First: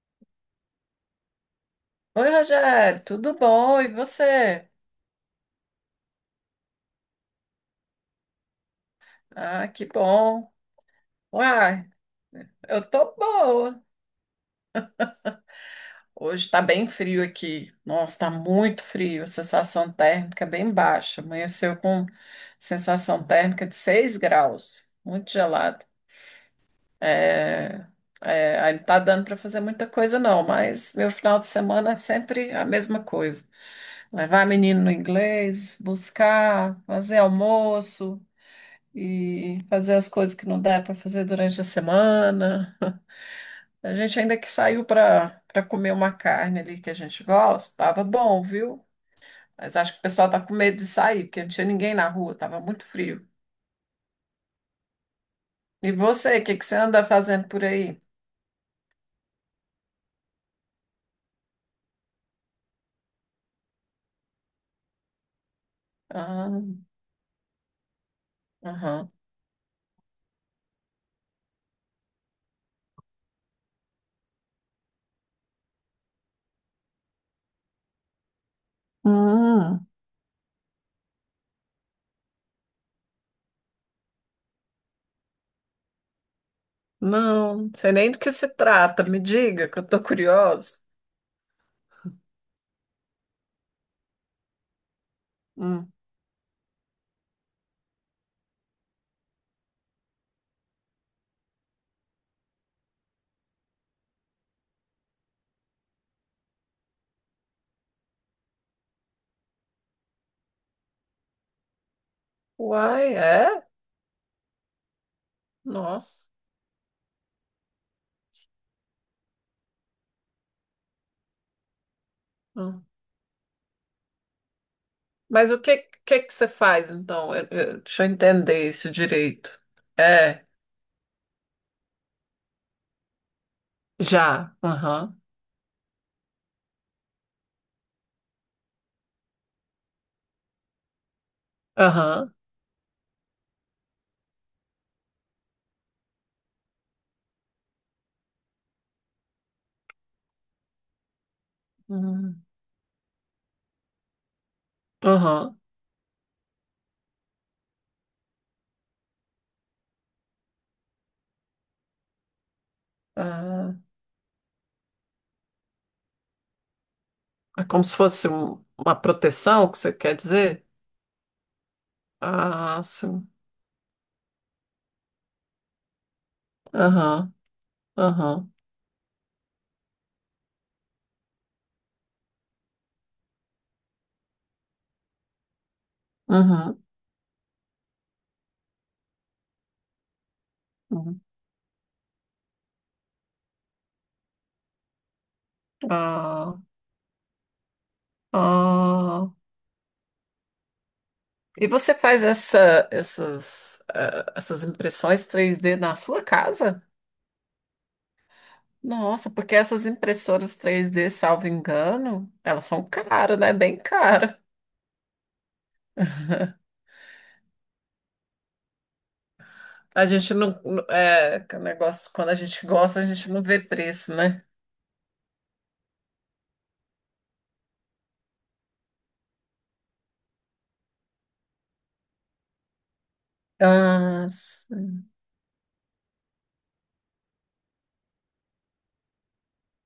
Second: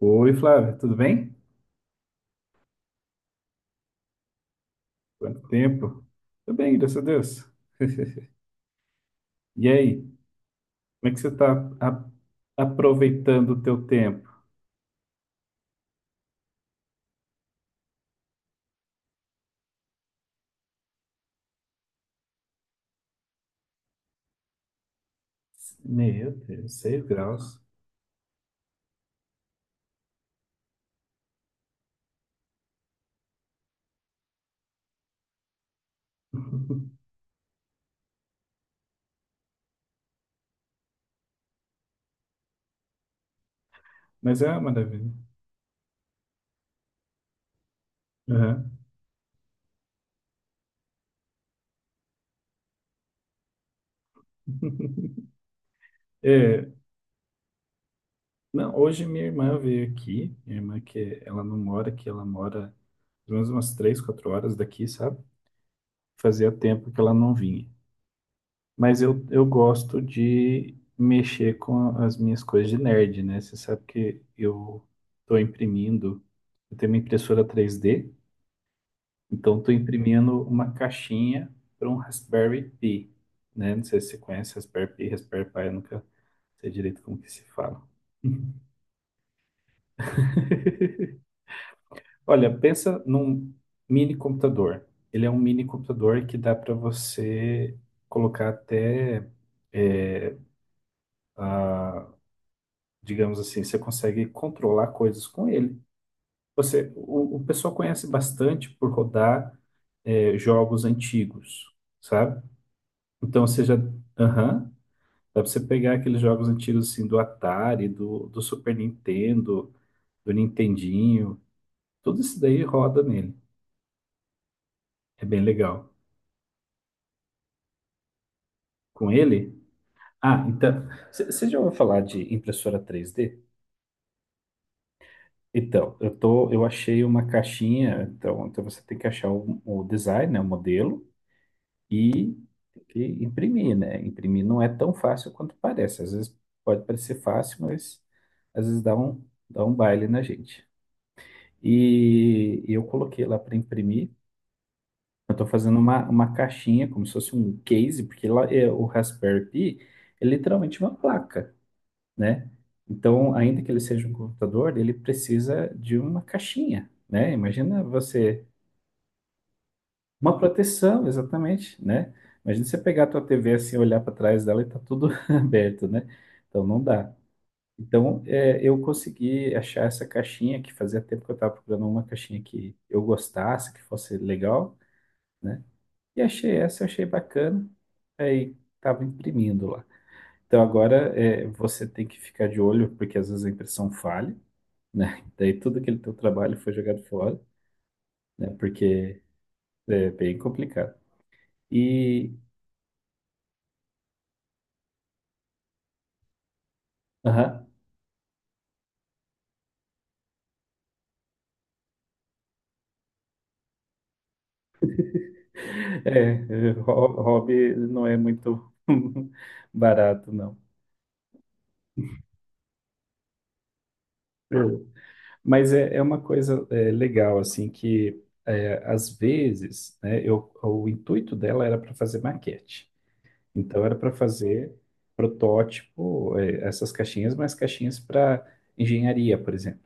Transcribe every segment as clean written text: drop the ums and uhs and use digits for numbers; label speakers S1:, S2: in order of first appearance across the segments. S1: Oi, Flávia, tudo bem?
S2: Oi, Rogério, tudo bom? E você?
S1: Quanto tempo? Tudo bem, graças a Deus. E
S2: Ah, que
S1: aí,
S2: bom.
S1: como é que você está
S2: Uai, eu tô
S1: aproveitando o
S2: boa.
S1: teu tempo?
S2: Hoje tá bem frio aqui. Nossa, tá muito frio. A sensação térmica é bem baixa. Amanheceu com sensação térmica de 6 graus. Muito gelado.
S1: Meu Deus, seis graus.
S2: É, é, aí não tá dando para fazer muita coisa, não, mas meu final de semana é sempre a mesma coisa. Levar menino no inglês, buscar, fazer almoço. E fazer as coisas que não dá para fazer durante a semana. A gente ainda
S1: Mas é
S2: que
S1: uma
S2: saiu
S1: maravilha.
S2: para comer uma carne ali que a gente gosta, tava bom,
S1: Aham.
S2: viu? Mas acho que o pessoal tá com medo de sair, porque não tinha ninguém na rua, tava muito frio. E você, o que que
S1: É,
S2: você anda fazendo por aí?
S1: não, hoje minha irmã veio aqui, minha irmã que ela não mora aqui, ela mora pelo menos umas três, quatro horas daqui, sabe? Fazia
S2: Ah,
S1: tempo que ela não vinha. Mas
S2: aham.
S1: eu gosto de mexer com as minhas coisas de nerd, né? Você sabe que eu estou imprimindo, eu tenho uma impressora três d, então estou
S2: Hum,
S1: imprimindo uma caixinha para um Raspberry Pi, né? Não sei se você conhece Raspberry Pi, Raspberry Pi, eu nunca sei direito como que se
S2: não, não
S1: fala.
S2: sei nem do que se trata. Me diga, que eu tô curiosa.
S1: Olha, pensa num mini computador. Ele é um mini
S2: Hum.
S1: computador que dá para você colocar até é, digamos assim, você consegue controlar coisas com ele. Você, o pessoal conhece bastante por rodar jogos antigos, sabe?
S2: Uai,
S1: Então você
S2: é?
S1: já, aham, dá pra você pegar aqueles
S2: Nossa.
S1: jogos antigos assim do Atari, do Super Nintendo, do Nintendinho, tudo isso daí
S2: Hum.
S1: roda nele. É bem
S2: Mas
S1: legal.
S2: que você faz, então? Deixa eu entender isso
S1: Com ele?
S2: direito. É,
S1: Ah, então, você já ouviu falar de impressora três d?
S2: já. Aham,
S1: Então, eu achei uma caixinha, então, então você tem que achar o design, né, o modelo,
S2: aham,
S1: e tem que imprimir, né? Imprimir não é tão fácil quanto parece. Às vezes pode parecer fácil, mas às vezes dá um baile na gente.
S2: hum,
S1: E eu coloquei lá para imprimir. Eu estou
S2: aham.
S1: fazendo uma caixinha, como se fosse um case, porque lá é, o Raspberry Pi é literalmente uma placa, né? Então, ainda que
S2: Ah,
S1: ele seja um computador, ele precisa de uma caixinha, né?
S2: é,
S1: Imagina
S2: como se fosse
S1: você.
S2: uma proteção, que você quer
S1: Uma
S2: dizer?
S1: proteção, exatamente, né? Imagina você
S2: Ah,
S1: pegar a tua
S2: sim.
S1: TV assim, olhar para trás dela e tá tudo aberto, né? Então não dá.
S2: Aham,
S1: Então
S2: aham,
S1: é, eu consegui achar essa caixinha que fazia tempo que eu estava procurando uma caixinha que eu gostasse, que fosse legal, né? E achei
S2: uhum,
S1: essa, achei bacana. Aí tava imprimindo lá. Então agora
S2: uhum.
S1: é, você tem que ficar de olho, porque às vezes a impressão falha, né? Daí tudo aquele teu trabalho
S2: Ah,
S1: foi jogado fora, né? Porque
S2: ah.
S1: é bem complicado.
S2: E você faz
S1: E,
S2: essa, essas, essas impressões 3D na sua casa?
S1: aham.
S2: Nossa, porque essas impressoras 3D, salvo engano, elas são caras, né? Bem caras.
S1: É, Hobby não é muito
S2: A
S1: barato,
S2: gente
S1: não.
S2: é, que o negócio, quando a gente gosta, a gente não vê preço, né?
S1: É. Mas é, é uma coisa é, legal, assim, que é, às vezes, né, eu, o intuito dela era para fazer maquete. Então, era para
S2: Ah,
S1: fazer
S2: sim.
S1: protótipo, é, essas caixinhas, mas caixinhas para engenharia, por exemplo.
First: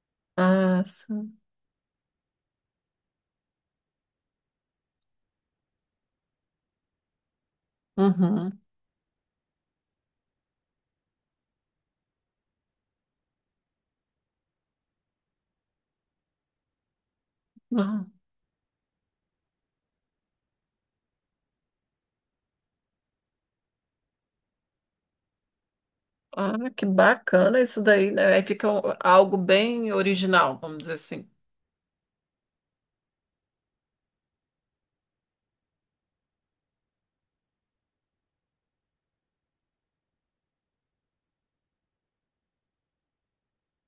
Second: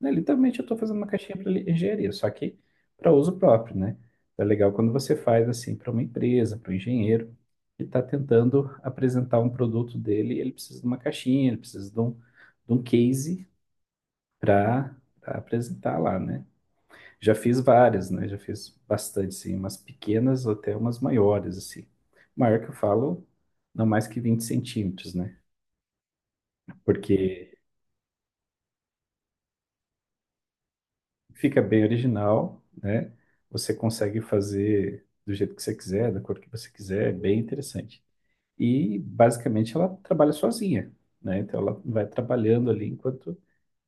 S1: Né, literalmente eu estou
S2: Ah,
S1: fazendo uma caixinha
S2: sim.
S1: para engenharia, só que para uso próprio, né? É legal quando você faz assim para uma empresa, para um engenheiro que está
S2: Uhum.
S1: tentando apresentar um produto dele, ele precisa de uma caixinha, ele precisa de de um case para apresentar lá, né? Já fiz
S2: Ah,
S1: várias, né? Já fiz bastante, assim, umas pequenas até umas maiores, assim. Maior que eu falo, não mais que 20 cm, né?
S2: ah, que
S1: Porque
S2: bacana isso daí, né? Aí fica algo bem original, vamos dizer assim.
S1: fica bem original, né? Você consegue fazer do jeito que você quiser, da cor que você quiser, é bem interessante. E basicamente ela trabalha sozinha, né? Então ela vai trabalhando ali enquanto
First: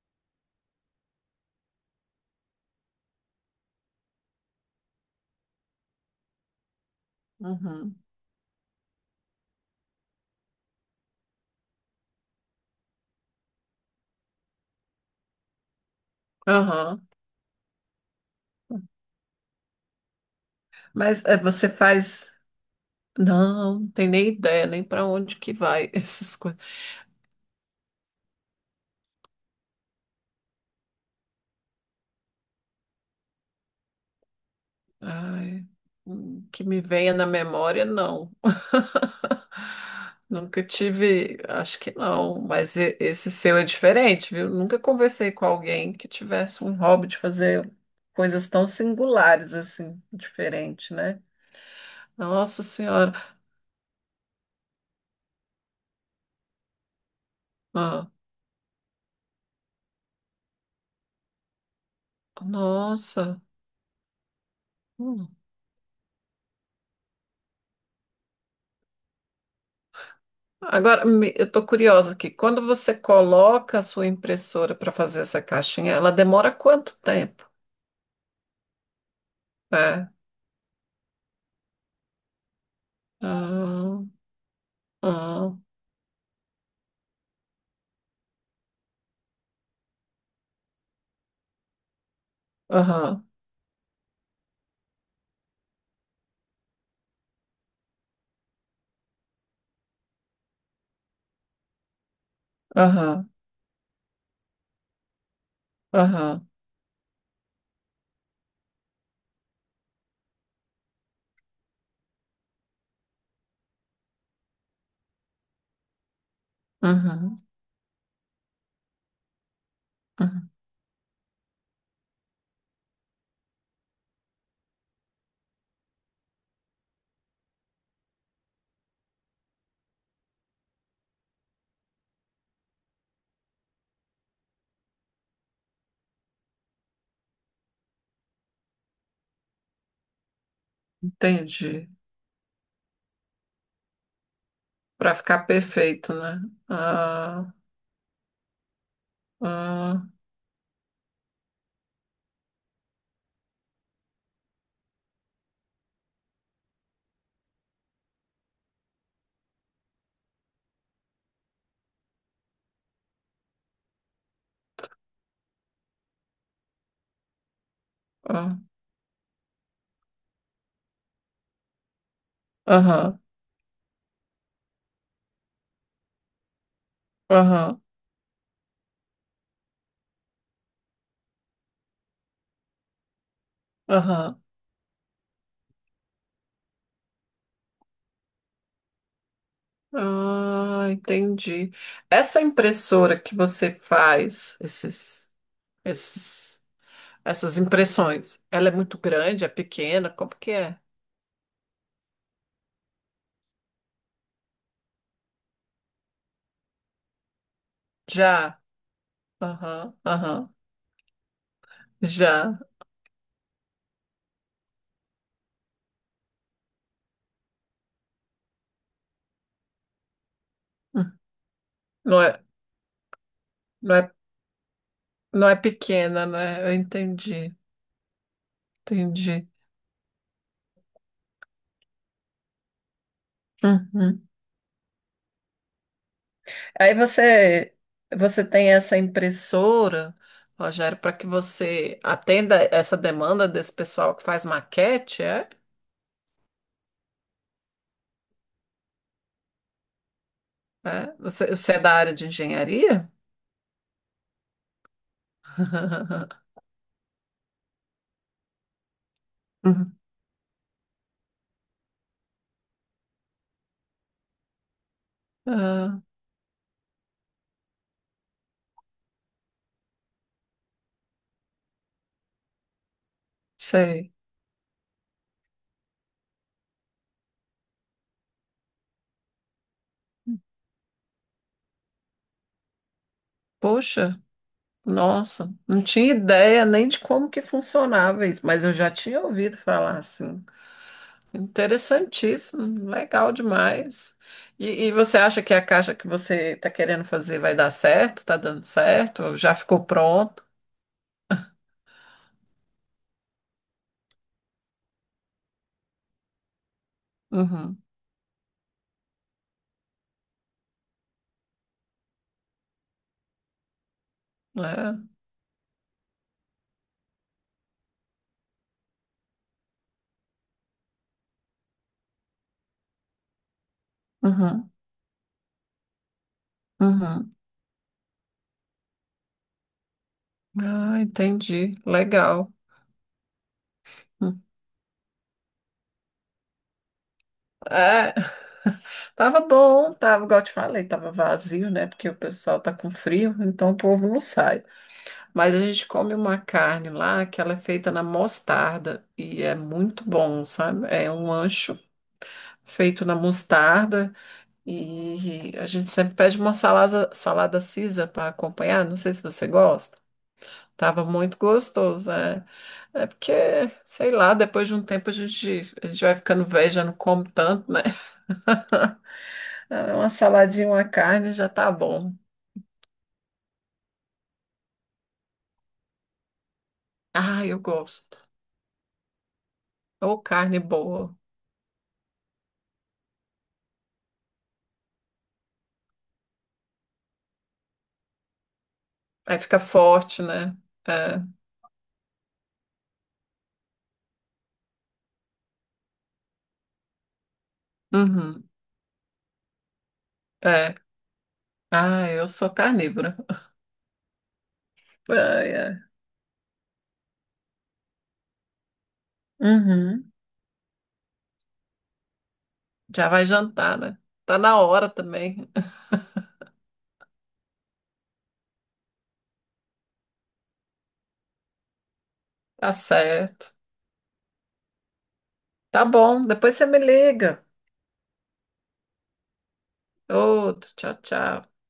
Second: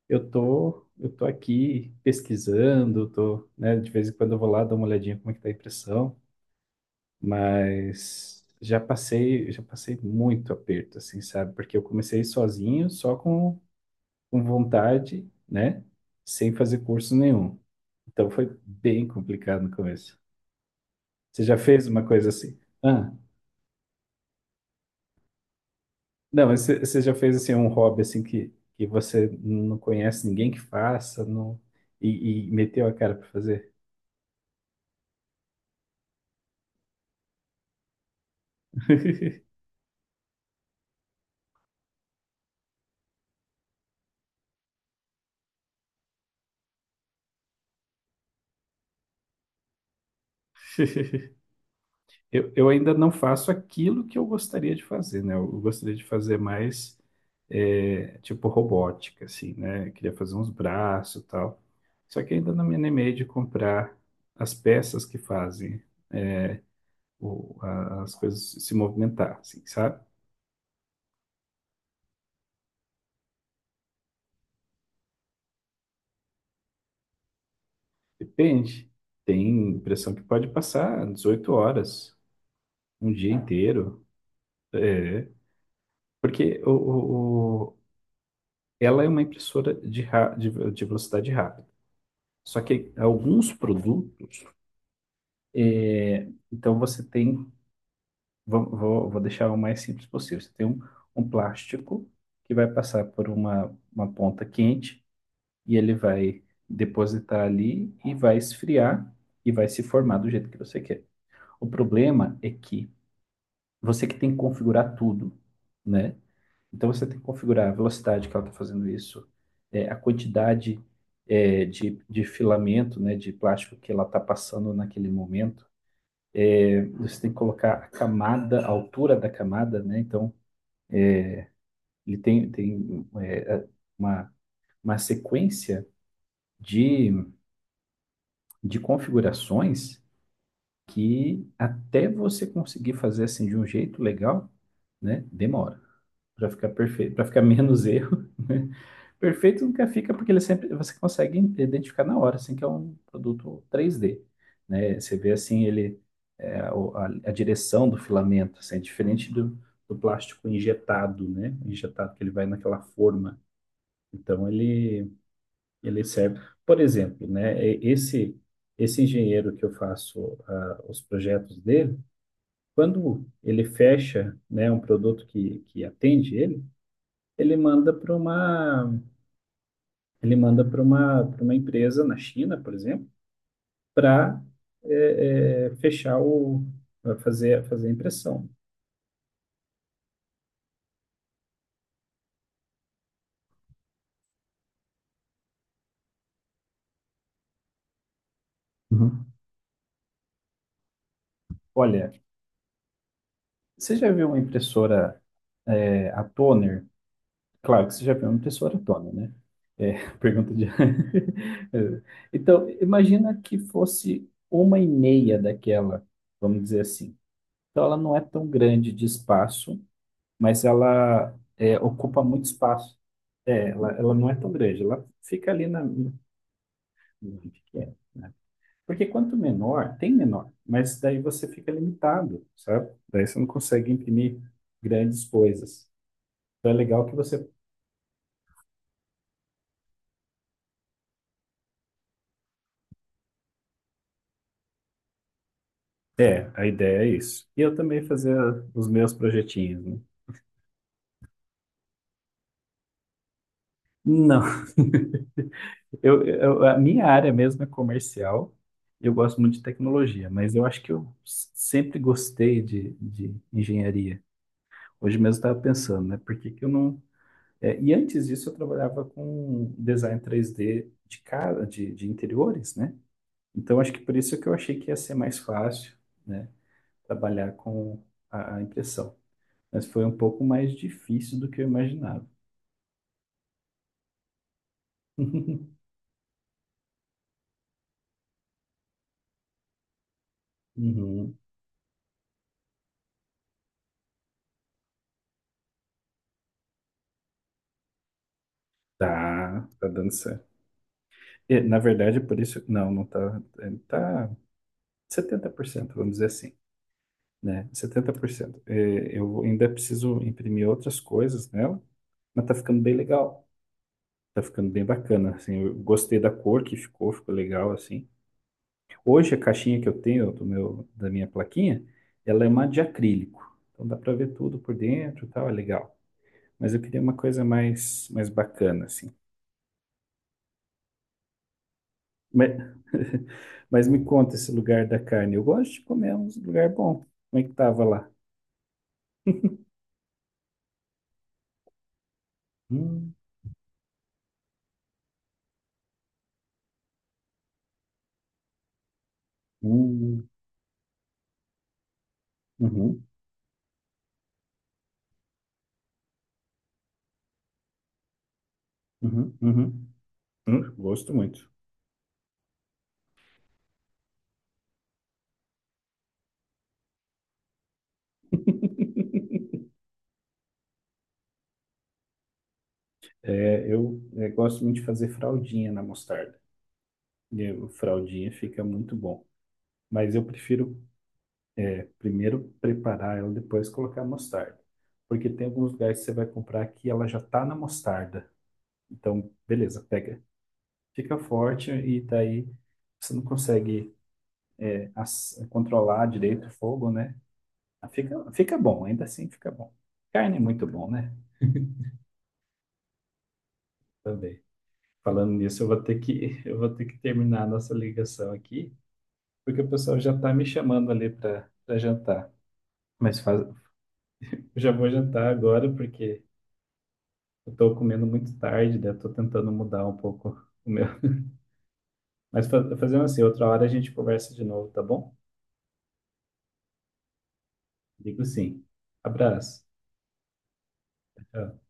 S1: eu tô aqui pesquisando, tô, né? De vez em quando eu vou lá dar uma olhadinha como é que tá a impressão,
S2: Uhum.
S1: mas já passei muito aperto, assim, sabe? Porque eu comecei sozinho, só com vontade, né? Sem fazer
S2: Aham.
S1: curso nenhum. Então foi bem complicado no começo.
S2: Mas é,
S1: Você já
S2: você
S1: fez uma coisa
S2: faz.
S1: assim? Ah,
S2: Não, tem nem ideia, nem para onde que vai essas
S1: não,
S2: coisas.
S1: mas você já fez assim um hobby assim que você não conhece ninguém que faça, não, e meteu a cara para fazer?
S2: Ai, que me venha na memória, não. Nunca tive, acho que não, mas esse seu é diferente, viu? Nunca conversei com alguém que tivesse um hobby de fazer coisas tão singulares assim, diferente, né? Nossa
S1: Eu ainda não
S2: Senhora,
S1: faço aquilo que eu gostaria de fazer, né? Eu gostaria de fazer mais
S2: ah,
S1: tipo robótica, assim, né? Eu queria fazer uns braços e tal. Só que ainda não me animei de
S2: nossa.
S1: comprar as peças que
S2: Hum.
S1: fazem as coisas se movimentar, assim, sabe?
S2: Agora, eu tô curiosa aqui. Quando você coloca a sua impressora para fazer essa caixinha, ela demora quanto tempo?
S1: Depende. Tem
S2: É.
S1: impressão que pode passar 18 horas, um dia
S2: Ah,
S1: inteiro. É.
S2: ah.
S1: Porque ela é uma impressora de velocidade rápida. Só que
S2: Aham,
S1: alguns produtos, é, então você tem, vou deixar o mais simples possível. Você tem um, um plástico que vai passar por
S2: aham,
S1: uma ponta quente e ele vai
S2: aham,
S1: depositar ali e vai esfriar e vai se formar do jeito que você quer. O problema é que você que tem que configurar tudo, né? Então você tem que
S2: aham,
S1: configurar a velocidade que ela está fazendo isso, é, a
S2: aham.
S1: quantidade é, de filamento, né, de plástico que ela está passando naquele momento. Você tem que colocar a camada, a altura da camada, né? Então ele tem é, uma, uma sequência de, de configurações que
S2: Entendi.
S1: até você conseguir fazer assim de um jeito legal,
S2: Para
S1: né,
S2: ficar
S1: demora.
S2: perfeito, né?
S1: Para ficar perfeito, para ficar
S2: Ah,
S1: menos erro. Perfeito nunca
S2: ah,
S1: fica porque ele sempre você consegue identificar na hora, assim que é um produto 3D, né? Você vê assim ele é, a direção do filamento, assim, é diferente do, do plástico injetado, né? Injetado que ele vai naquela forma. Então ele ele serve, por exemplo, né? Esse
S2: ah.
S1: esse engenheiro que eu faço ah, os projetos dele,
S2: Aham,
S1: quando ele fecha, né, um produto que atende ele, ele
S2: aham,
S1: manda para uma. Ele manda para uma empresa na China, por exemplo, para
S2: aham.
S1: fechar o, pra fazer a impressão.
S2: Ah, entendi. Essa impressora que você faz, esses, essas impressões, ela é muito
S1: Uhum.
S2: grande, é pequena? Como que é?
S1: Olha, você já viu uma impressora, é, a toner? Claro que você já viu uma
S2: Já.
S1: impressora toner, né?
S2: Aham,
S1: É,
S2: aham.
S1: pergunta de. É.
S2: Já.
S1: Então, imagina que fosse uma e meia daquela, vamos dizer assim. Então, ela não é tão grande de espaço, mas
S2: Hum.
S1: ela é,
S2: Não
S1: ocupa
S2: é,
S1: muito espaço. É,
S2: não é,
S1: ela não é tão grande, ela
S2: não
S1: fica
S2: é
S1: ali
S2: pequena, né?
S1: pequena, né? Porque quanto
S2: Entendi.
S1: menor, tem menor, mas daí você fica limitado, sabe? Daí você não consegue
S2: Uhum.
S1: imprimir grandes coisas. Então é
S2: Aí
S1: legal que você.
S2: você tem essa impressora, Rogério, para que você atenda essa demanda desse pessoal que faz maquete, é?
S1: É, a ideia é isso. E eu também fazer os meus projetinhos, né?
S2: É? Você é da área de engenharia?
S1: Não, a minha área mesmo é comercial. Eu gosto muito de
S2: Uhum.
S1: tecnologia, mas eu acho que eu sempre gostei de engenharia. Hoje mesmo eu estava
S2: Ah,
S1: pensando, né? Por que que eu não. É, e antes disso eu trabalhava com design 3D de casa, de interiores, né? Então acho que
S2: sei.
S1: por isso que eu achei que ia ser mais fácil, né? Trabalhar com a impressão. Mas foi um pouco mais difícil do que eu imaginava.
S2: Poxa, nossa, não tinha ideia nem de como que funcionava isso, mas eu já tinha ouvido falar assim.
S1: Uhum.
S2: Interessantíssimo, legal demais. E você acha que a caixa que você está querendo fazer vai dar certo? Está dando certo? Já
S1: Tá,
S2: ficou
S1: tá dando certo.
S2: pronto?
S1: E, na verdade, por isso. Não, não tá. É, tá setenta por cento, vamos dizer assim. Né?
S2: Uhum,
S1: 70%. É, eu ainda preciso imprimir outras coisas nela, mas tá ficando bem legal. Tá ficando bem
S2: é,
S1: bacana, assim, eu gostei da cor que ficou, ficou legal, assim. Hoje a caixinha que eu tenho do meu, da minha plaquinha, ela é uma de acrílico. Então dá para ver tudo
S2: uhum,
S1: por dentro e tal, é legal. Mas eu queria uma
S2: uhum.
S1: coisa mais, mais bacana, assim.
S2: Ah, entendi.
S1: Mas,
S2: Legal.
S1: mas me conta
S2: Hum.
S1: esse lugar da carne. Eu gosto de comer um lugar bom. Como é que tava lá?
S2: É, tava bom, tava, igual eu te falei, tava vazio, né? Porque o pessoal tá com
S1: Hum,
S2: frio, então o povo não sai. Mas a gente come uma carne lá que ela é feita na mostarda e é muito
S1: hum,
S2: bom, sabe? É um ancho
S1: hum,
S2: feito na mostarda. E a gente sempre pede uma salada, salada Caesar para acompanhar. Não sei se
S1: uhum,
S2: você
S1: uhum, uhum.
S2: gosta. Tava
S1: Gosto
S2: muito
S1: muito.
S2: gostoso, é. É porque, sei lá, depois de um tempo a gente vai ficando velho, já não come tanto, né? É, uma saladinha, uma carne já tá bom.
S1: É, gosto muito de fazer fraldinha na mostarda.
S2: Ah,
S1: E
S2: eu
S1: o
S2: gosto.
S1: fraldinha fica muito bom. Mas
S2: Ou
S1: eu
S2: carne
S1: prefiro
S2: boa.
S1: primeiro preparar ela, depois colocar a mostarda. Porque tem alguns lugares que você vai comprar que ela já tá na mostarda. Então,
S2: Aí fica
S1: beleza, pega.
S2: forte, né?
S1: Fica
S2: É.
S1: forte e daí você não consegue controlar direito o fogo, né? Fica,
S2: Uhum.
S1: fica bom, ainda assim fica bom. Carne é muito
S2: É.
S1: bom, né?
S2: Ah, eu sou carnívora.
S1: Também. Falando
S2: Ai,
S1: nisso, eu
S2: ai.
S1: vou ter que, eu vou ter que terminar a nossa ligação aqui, porque o pessoal
S2: Uhum.
S1: já tá me chamando ali para jantar.
S2: Já
S1: Mas
S2: vai
S1: faz...
S2: jantar, né? Tá na
S1: já vou
S2: hora
S1: jantar
S2: também.
S1: agora porque eu tô comendo muito tarde, né? Eu tô tentando mudar um pouco o meu. Mas
S2: Tá
S1: fazendo assim, outra
S2: certo.
S1: hora a gente conversa de novo, tá bom?
S2: Tá bom, depois você me liga.
S1: Digo sim. Abraço.
S2: Outro, tchau, tchau.
S1: Tchau.